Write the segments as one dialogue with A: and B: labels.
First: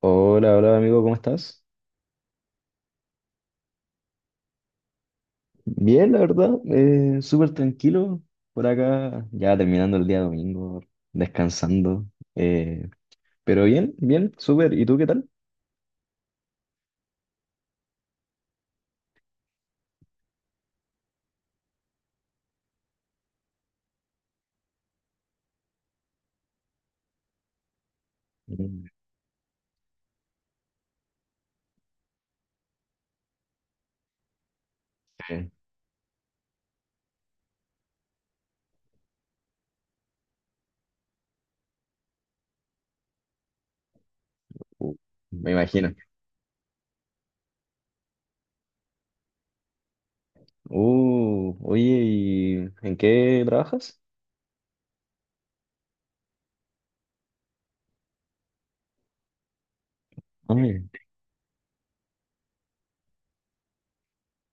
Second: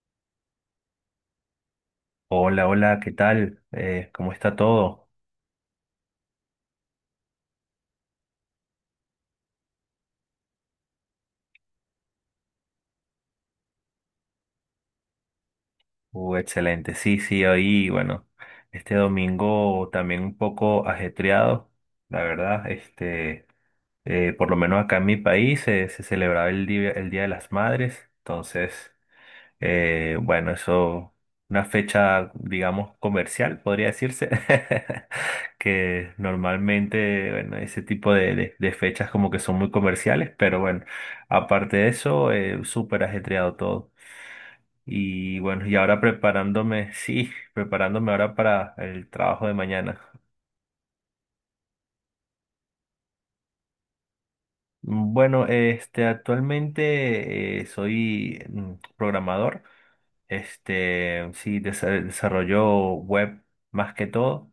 A: Hola, hola amigo, ¿cómo estás?
B: Hola, hola, ¿qué tal? ¿Cómo está todo?
A: Bien, la verdad, súper tranquilo por acá, ya terminando el día domingo, descansando, eh, pero bien, bien, súper, ¿y tú qué tal?
B: Excelente, sí, sí, hoy, bueno, este domingo también un poco ajetreado, la verdad, este, por lo menos acá en mi país se celebraba el Día de las Madres,
A: Mm.
B: entonces bueno, eso, una fecha, digamos, comercial, podría decirse.
A: eh,
B: Que normalmente, bueno, ese tipo de fechas como que son muy comerciales, pero bueno, aparte de eso, súper ajetreado todo.
A: uh,
B: Y
A: Me
B: bueno, y
A: imagino.
B: ahora preparándome, sí, preparándome ahora para el trabajo de mañana.
A: Oye, ¿y en qué trabajas?
B: Bueno, este, actualmente soy programador.
A: Ay,
B: Este, sí, desarrollo web más que todo.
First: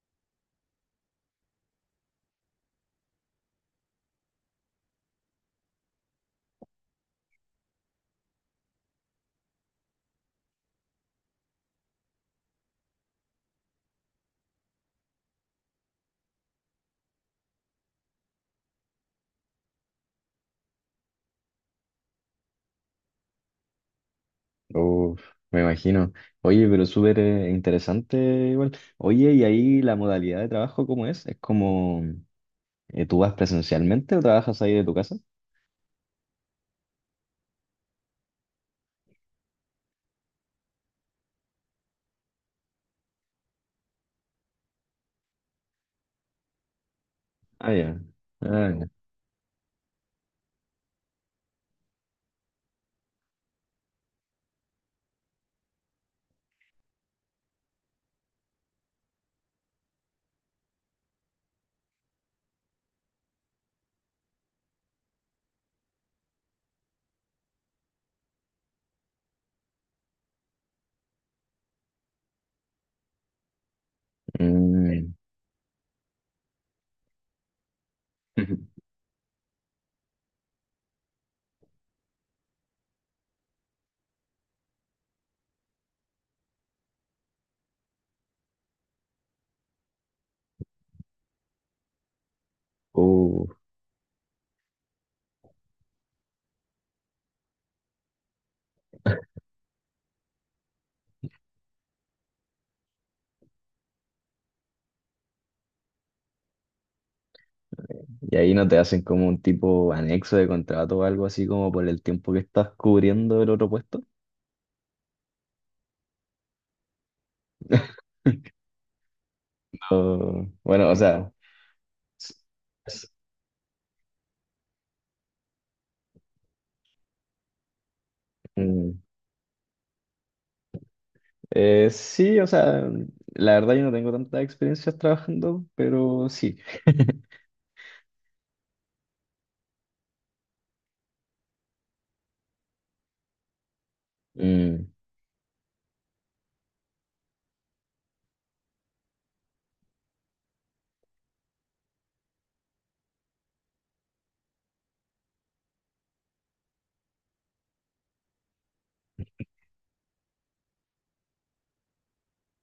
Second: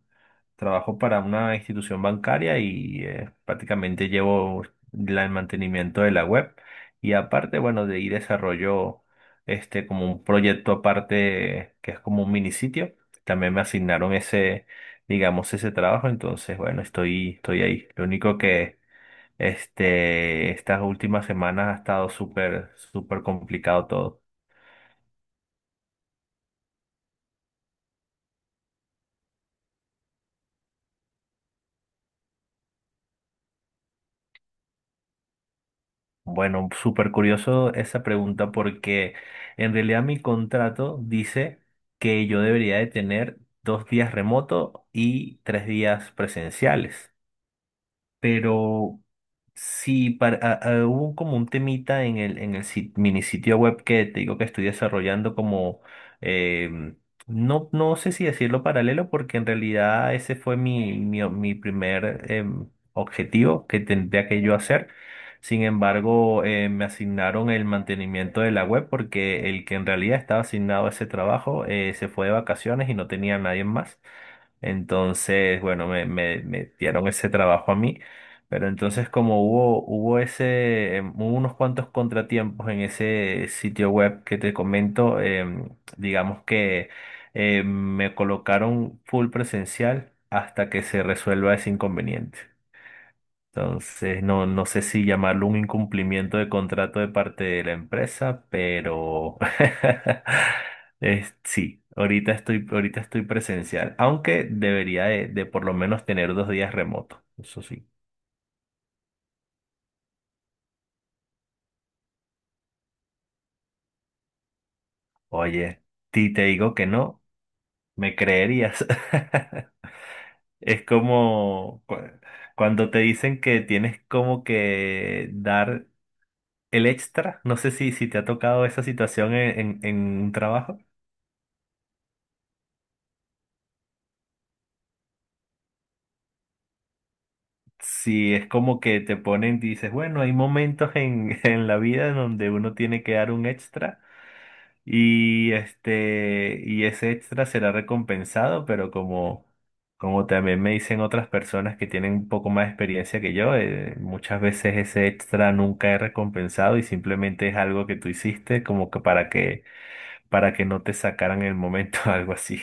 B: Trabajo para una institución bancaria y prácticamente llevo el mantenimiento de la web. Y aparte, bueno, de ahí desarrollo este como un proyecto aparte que es como un mini sitio. También me asignaron ese, digamos, ese trabajo. Entonces, bueno, estoy ahí. Lo único que este, estas últimas semanas ha estado súper, súper complicado todo.
A: uf, me imagino. Oye, pero súper interesante igual. Oye, ¿y ahí la modalidad de trabajo cómo es? ¿Es como tú vas presencialmente o trabajas ahí de tu casa?
B: Bueno, súper curioso esa pregunta porque en realidad mi contrato dice que yo debería de tener 2 días remoto y 3 días presenciales.
A: Ah, ya. Ah, ya.
B: Pero sí, hubo como un temita en el mini sitio web que te digo que estoy desarrollando como, em, no, no sé si decirlo paralelo, porque en realidad ese fue mi primer objetivo que tendría que yo hacer. Sin embargo, me asignaron el mantenimiento de la web porque el que en realidad estaba asignado a ese trabajo se fue de vacaciones y no tenía a nadie más.
A: Mm.
B: Entonces, bueno, me dieron ese trabajo a mí. Pero entonces como hubo unos cuantos contratiempos en ese sitio web que te comento. Digamos que em, me colocaron full presencial hasta que se resuelva ese inconveniente.
A: uh,
B: Entonces, no, no sé si llamarlo un incumplimiento de contrato de parte de la empresa, pero sí, ahorita estoy presencial, aunque debería de por lo menos tener 2 días remoto, eso sí.
A: ¿Y ahí no te hacen como un tipo anexo de contrato o algo así como por el tiempo que estás cubriendo el otro puesto?
B: Oye, si te digo que no, me creerías. Es
A: Bueno, o sea,
B: como
A: s-
B: cuando te
A: s-
B: dicen que tienes como que dar el extra, no sé si te ha tocado esa
A: mm,
B: situación en un trabajo.
A: sí, o sea, la verdad yo no tengo tantas experiencias trabajando, pero sí.
B: Sí, es como que te ponen, dices, bueno, hay momentos en la vida donde uno tiene que dar un extra
A: Mm,
B: y este y ese extra será recompensado, pero como también me dicen otras personas que tienen un poco más de experiencia que yo, muchas veces ese extra nunca es recompensado y simplemente es algo que tú hiciste como que para que no te sacaran el momento, algo así.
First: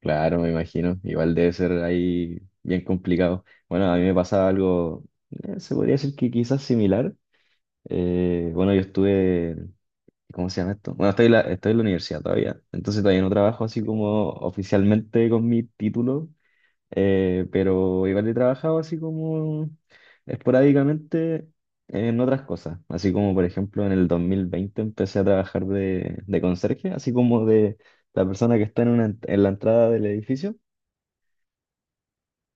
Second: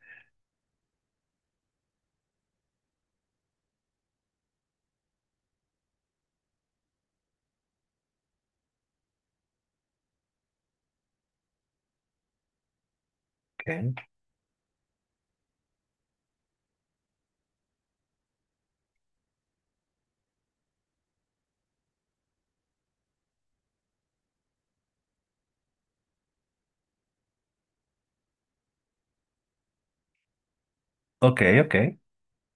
A: claro, me imagino. Igual debe ser ahí bien complicado. Bueno, a mí me pasaba algo, se podría decir que quizás similar. Bueno, yo estuve. ¿Cómo se llama esto? Bueno, estoy en la universidad todavía, entonces todavía no trabajo así
B: OK,
A: como oficialmente con mi título, pero igual he trabajado así como esporádicamente en otras cosas, así como por ejemplo en el 2020 empecé a trabajar de, conserje, así como de la persona que está en, una, en la entrada del edificio.
B: OK. OK.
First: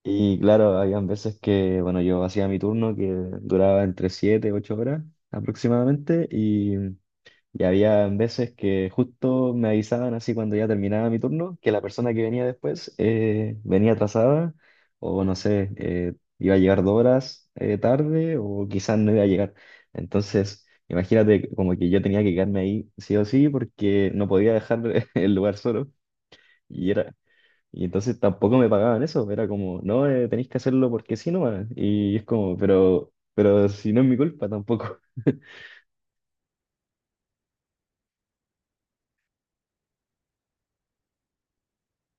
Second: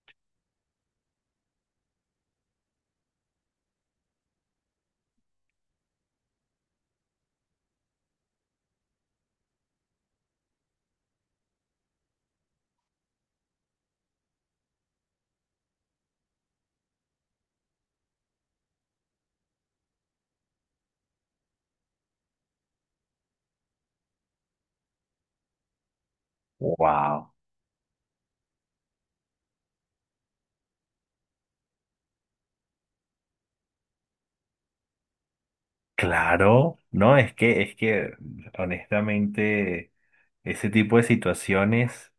A: Y claro, habían veces que, bueno, yo hacía mi turno que duraba entre 7, 8 horas aproximadamente y había veces que justo me avisaban así cuando ya terminaba mi turno, que la persona que venía después venía atrasada o no sé, iba a llegar 2 horas tarde o quizás no iba a llegar. Entonces, imagínate como que yo tenía que quedarme ahí sí o sí porque no podía dejar el lugar solo. Y era,
B: Wow.
A: y entonces tampoco me pagaban eso, era como, no, tenéis que hacerlo porque sí nomás. Y es como, pero si no es mi culpa tampoco.
B: Claro, no, es que honestamente ese tipo de situaciones,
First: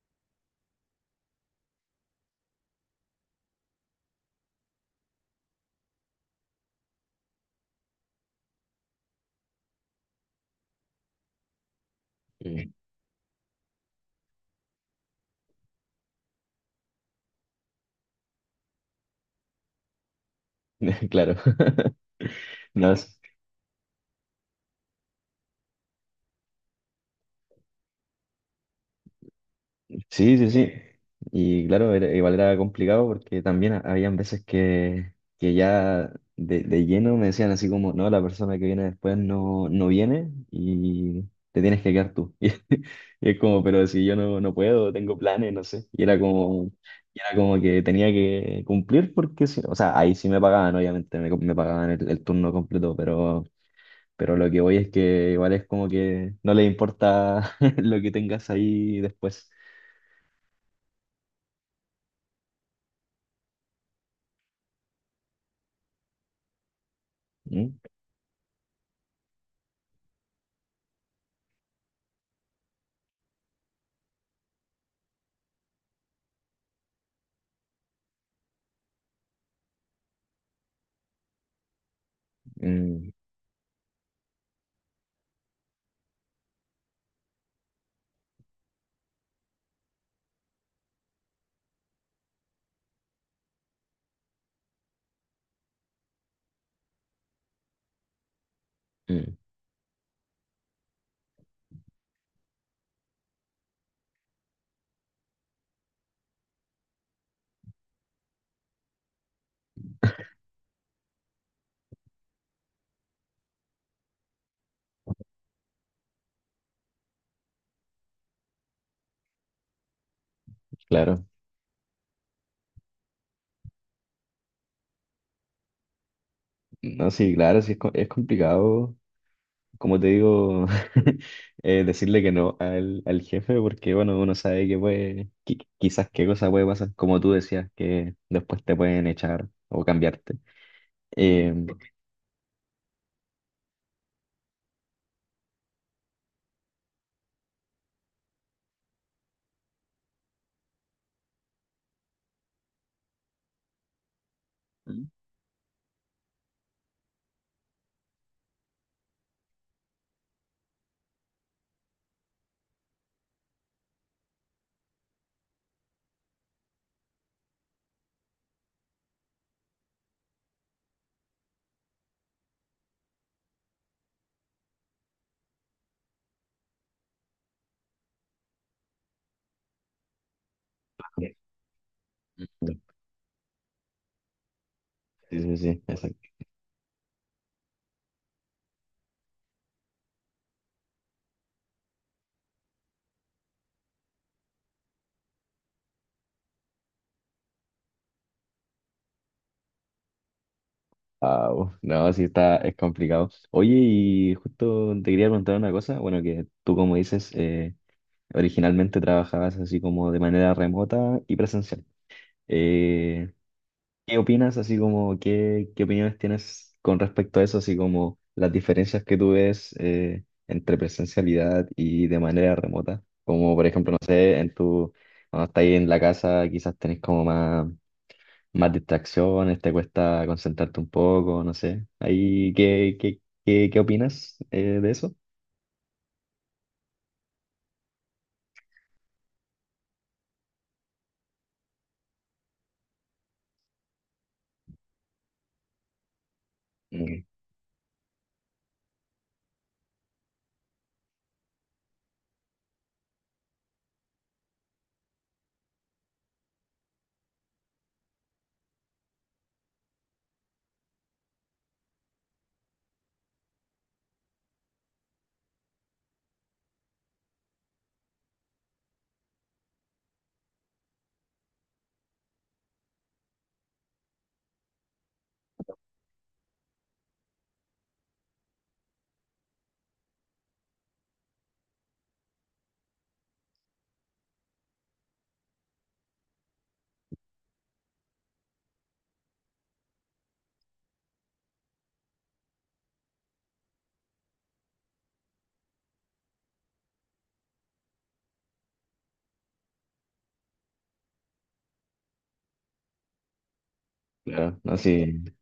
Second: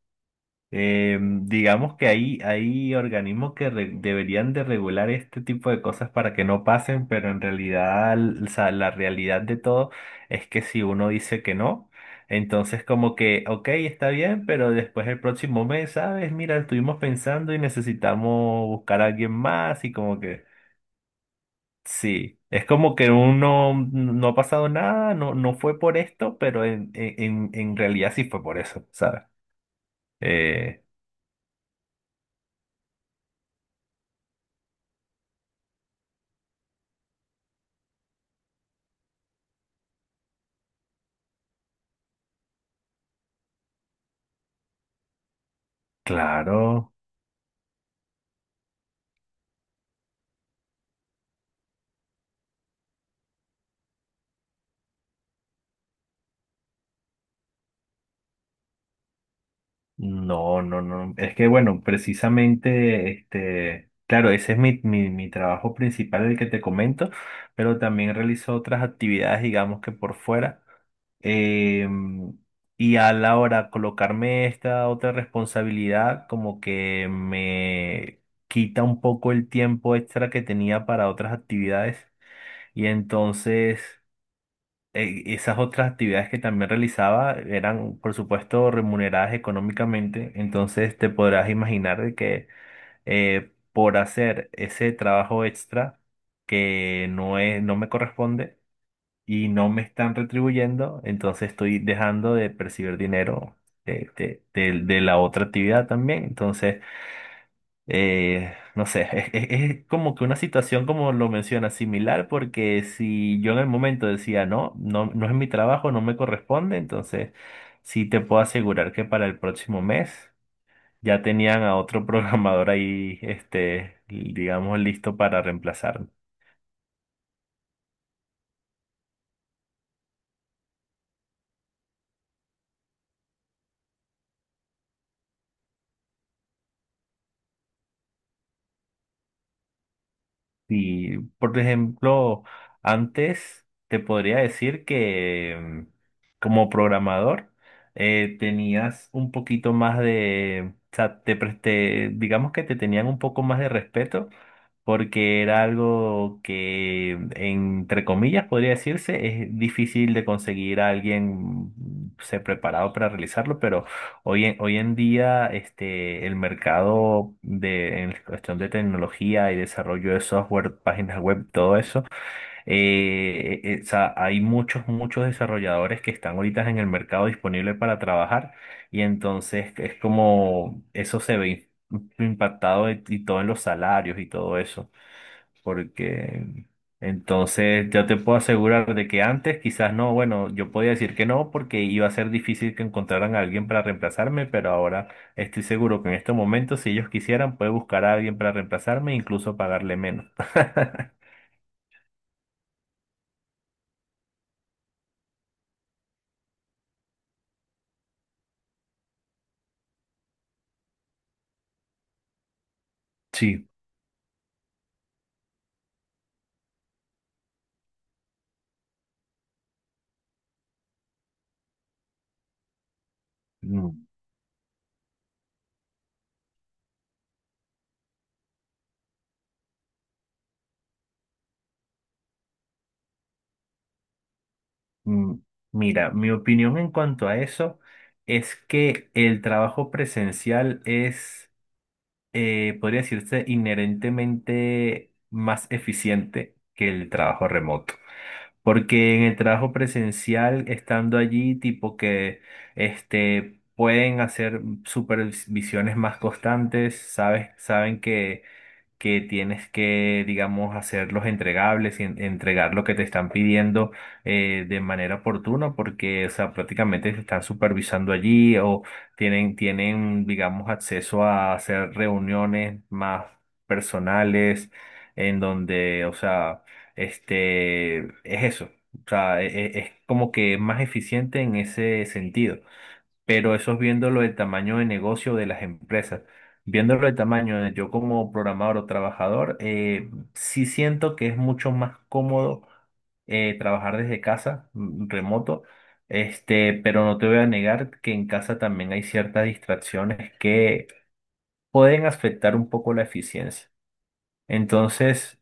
B: digamos que hay organismos que deberían de regular este tipo de cosas para que no pasen, pero en realidad, o sea, la realidad de todo es que si uno dice que no, entonces como que, ok, está bien, pero después el próximo mes, ¿sabes? Mira, estuvimos pensando y necesitamos buscar a alguien más y como que...
A: Claro.
B: Sí, es
A: No,
B: como que uno no ha pasado nada, no, no fue por esto, pero en realidad sí fue por eso, ¿sabes?
A: sí, sí, sí.
B: Eh,
A: Y claro, igual era complicado porque también habían veces que ya de lleno me decían así como, no, la persona que viene después no viene y te tienes que quedar tú. Y, es como, pero si yo no, no puedo, tengo planes, no sé.
B: claro.
A: Y era como que tenía que cumplir porque, sí, o sea, ahí sí me pagaban, obviamente, me pagaban el turno completo, pero. Pero lo que voy es que igual es como que no les importa lo que tengas ahí después.
B: No, no, no. Es que bueno, precisamente, este, claro, ese es mi trabajo principal, el que te comento,
A: Mm,
B: pero también realizo otras actividades, digamos que por fuera. Em, y a la hora de colocarme esta otra responsabilidad, como que me quita un poco el tiempo extra que tenía para otras actividades. Y
A: mm,
B: entonces esas otras actividades que también realizaba eran, por supuesto, remuneradas económicamente, entonces te podrás imaginar de que por hacer ese trabajo extra que no es, no me corresponde
A: mm.
B: y no me están retribuyendo, entonces estoy dejando de percibir dinero de la otra actividad también. Entonces, no sé, es como que una situación como lo menciona, similar, porque si yo en el momento decía no, no, no es mi trabajo, no me corresponde, entonces sí te puedo asegurar que para el próximo mes ya
A: Claro.
B: tenían a otro programador ahí, este, digamos, listo para reemplazar.
A: No, sí, claro, sí es, es complicado, como te digo, decirle que no al, al jefe, porque bueno, uno sabe que puede, quizás qué cosa puede pasar, como tú decías, que después te pueden echar o cambiarte.
B: Y,
A: Eh,
B: por ejemplo, antes te podría decir que mm, como programador tenías un poquito más de, o sea, te, digamos que te tenían un poco más de respeto
A: Mm.
B: porque era algo que, entre comillas, podría decirse, es difícil de conseguir a alguien se preparado para realizarlo, pero hoy en día, este, el mercado de, en cuestión de tecnología y desarrollo de software, páginas web, todo eso, o sea, hay muchos, muchos desarrolladores que están ahorita en el mercado disponible para trabajar y entonces es como eso se ve impactado y todo en los salarios y todo eso
A: Sí, sí, sí.
B: porque entonces ya te puedo asegurar de que antes quizás no, bueno, yo podía decir que no porque iba a ser difícil que encontraran a alguien para reemplazarme, pero ahora estoy seguro que en este momento, si ellos quisieran, puede buscar a alguien para reemplazarme e incluso pagarle menos.
A: Ah, uf, no, sí está, es complicado. Oye, y justo te quería preguntar una cosa. Bueno, que tú, como dices, originalmente trabajabas así como de manera remota y presencial. Eh,
B: Sí,
A: ¿Qué opinas, así como, qué opiniones tienes con respecto a eso, así como las diferencias que tú ves entre presencialidad y de manera remota? Como, por ejemplo, no
B: mm,
A: sé, en tu, cuando estás ahí en la casa, quizás tenés como más más distracciones, te cuesta concentrarte un poco, no sé. Ahí, qué opinas de eso?
B: mm, mira, mi opinión en cuanto a eso es que el trabajo presencial es, podría decirse, inherentemente más eficiente que el
A: Mm.
B: trabajo remoto. Porque en el trabajo presencial, estando allí, tipo que este, pueden hacer supervisiones más constantes, ¿sabes? Saben que tienes que, digamos, hacer los entregables y entregar lo que te están pidiendo de manera oportuna, porque, o sea, prácticamente te están supervisando allí o tienen, digamos, acceso a hacer reuniones más personales en donde, o sea, este, es eso. O sea, es como que es más eficiente en ese sentido, pero eso es viéndolo del tamaño de negocio de las empresas. Viéndolo del tamaño de yo como programador o trabajador, sí siento que es mucho más cómodo trabajar desde casa, remoto, este, pero no te voy a negar que en casa también hay ciertas distracciones que pueden afectar un poco la eficiencia.
A: Claro, no, sí,
B: Entonces,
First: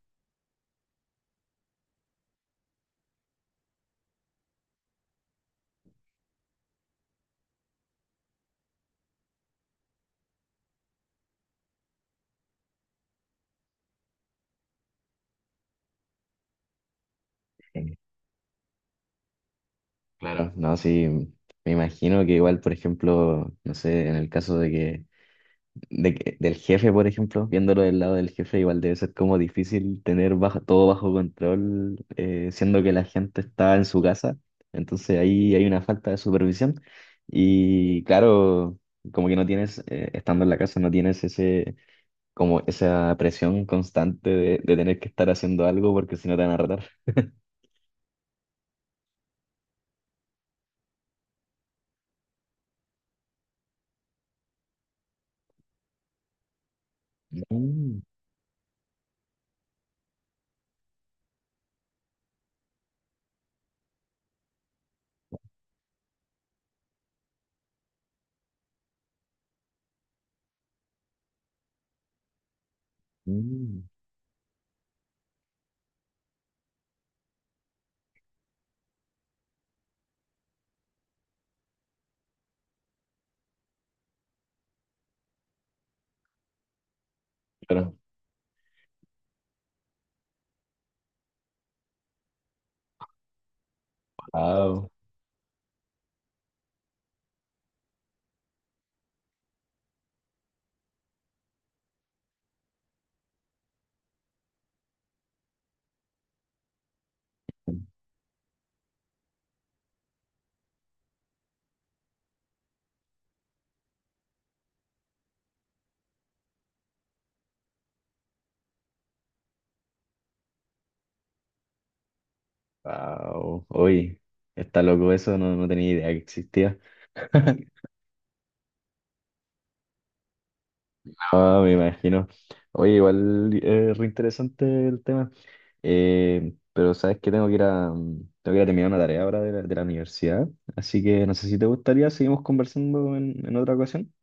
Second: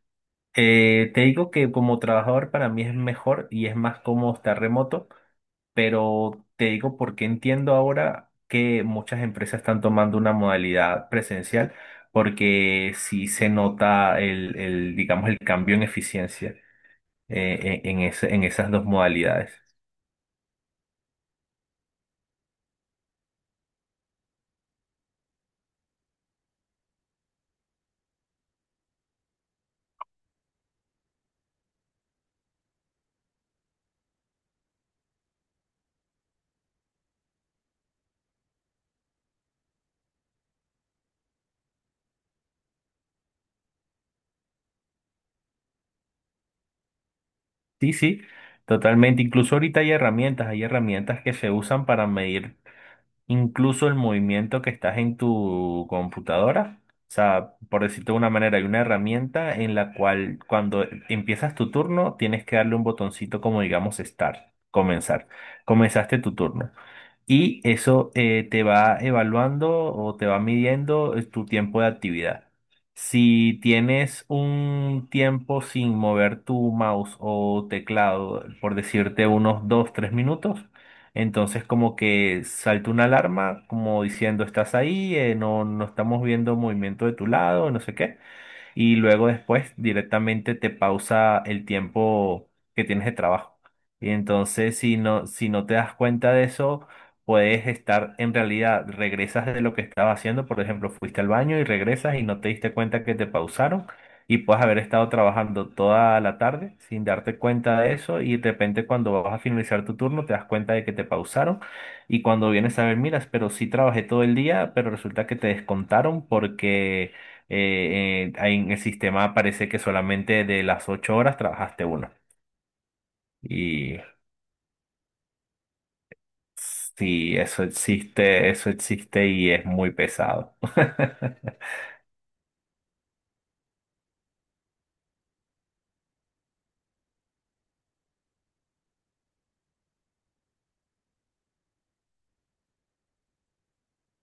B: te digo que como trabajador para mí es mejor y es más cómodo estar remoto, pero te digo porque entiendo ahora que muchas empresas están tomando una modalidad presencial porque sí se nota digamos, el cambio en eficiencia en esas dos modalidades.
A: claro, no, sí, me imagino que igual, por ejemplo, no sé, en el caso de que del jefe, por ejemplo, viéndolo del lado del jefe, igual debe ser como difícil tener bajo, todo bajo control, siendo que la gente está en su casa. Entonces ahí hay una falta de supervisión. Y claro, como que no tienes, estando en la casa, no tienes ese, como esa presión constante de tener que estar haciendo algo porque si no te van a retar.
B: Sí, sí, totalmente. Incluso ahorita hay herramientas que se usan para medir incluso el movimiento que estás en tu computadora. O sea, por
A: Mm,
B: decirte de una manera, hay una herramienta en la cual cuando empiezas tu turno tienes que darle un botoncito como digamos start, comenzar. Comenzaste tu turno y eso te va evaluando o te va midiendo tu tiempo de actividad. Si
A: mm.
B: tienes un tiempo sin mover tu mouse o teclado, por decirte unos 2 3 minutos, entonces como que salta una alarma como diciendo estás ahí, no, no estamos viendo movimiento de tu lado, no
A: Pero,
B: sé qué, y luego después directamente te pausa el tiempo que tienes de trabajo. Y entonces
A: wow,
B: si no te das cuenta de eso, puedes estar en realidad, regresas de lo que estabas haciendo, por ejemplo, fuiste al baño y regresas y no te diste cuenta que te pausaron, y puedes haber estado trabajando toda la tarde sin darte cuenta de eso, y de repente cuando vas a finalizar tu turno te das cuenta de que te pausaron, y cuando vienes a ver, miras, pero sí trabajé todo el día, pero resulta que te descontaron porque ahí en el sistema parece que solamente de las 8 horas trabajaste una.
A: wow,
B: Y
A: hoy está loco eso, no, no tenía idea que existía.
B: sí, eso existe y es muy pesado.
A: Ah, me imagino. Oye, igual re interesante el tema. Pero sabes que tengo que ir a, tengo que ir a terminar una tarea ahora de la universidad. Así que no sé si te gustaría, seguimos conversando en otra ocasión.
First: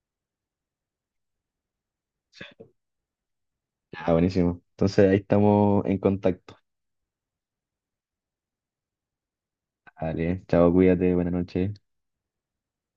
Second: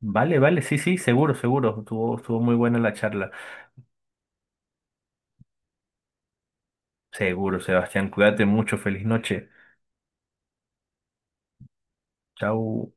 B: Vale, vale, sí, sí, seguro, seguro. Estuvo muy buena la charla.
A: Ah, buenísimo. Entonces ahí estamos en contacto.
B: Seguro, Sebastián, cuídate mucho, feliz noche.
A: Vale, chao, cuídate, buenas noches.
B: Chau.